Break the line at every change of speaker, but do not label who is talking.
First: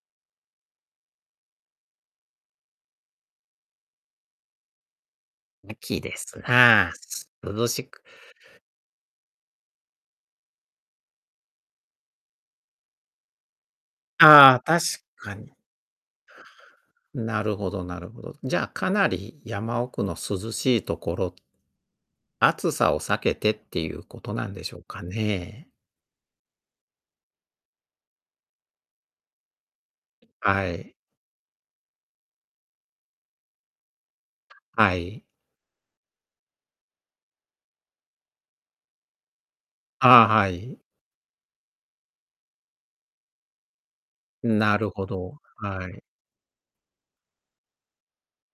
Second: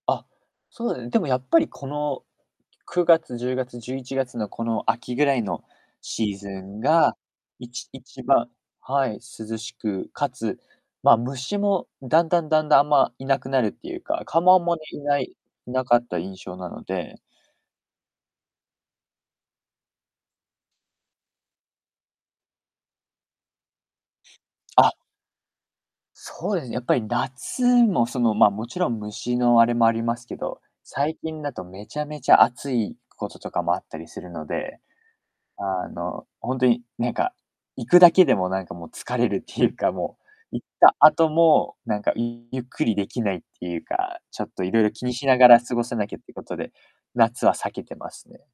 あ、そうね、でもやっぱり、この9月、10月、11月のこの秋ぐらいの
ラッキーで
シー
す。
ズン
はあ。
が、
涼
い
し
ち
く
一番はい、涼しく、かつ、ま、虫もだんだんだんだん、あんまいなくなるっていうか、蚊も
あ
あ
あ、
んま
確
ね、いな
か
い
に。
いなかった印象なので。
なるほどなるほど。じゃあ、かなり山奥の涼しいところ暑さを避けてっていうことなんでしょう
あ。
かね？
そうですね、やっぱり夏も、その、まあ、もちろん虫のあれもありますけど、
はい。
最近だとめちゃめちゃ暑いこととかもあったりするので、
はい。
あの、ほんとに、なんか、行くだけでも、なんか、もう、疲れるっていうか、も
ああ、は
う、行っ
い。
た後も、なんか、ういゆっくりできないっていうか、ちょっ
ん、
とい
な
ろい
る
ろ気
ほ
にしな
ど。
がら過ご
は
さ
い。
なきゃってことで、夏は避けてますね。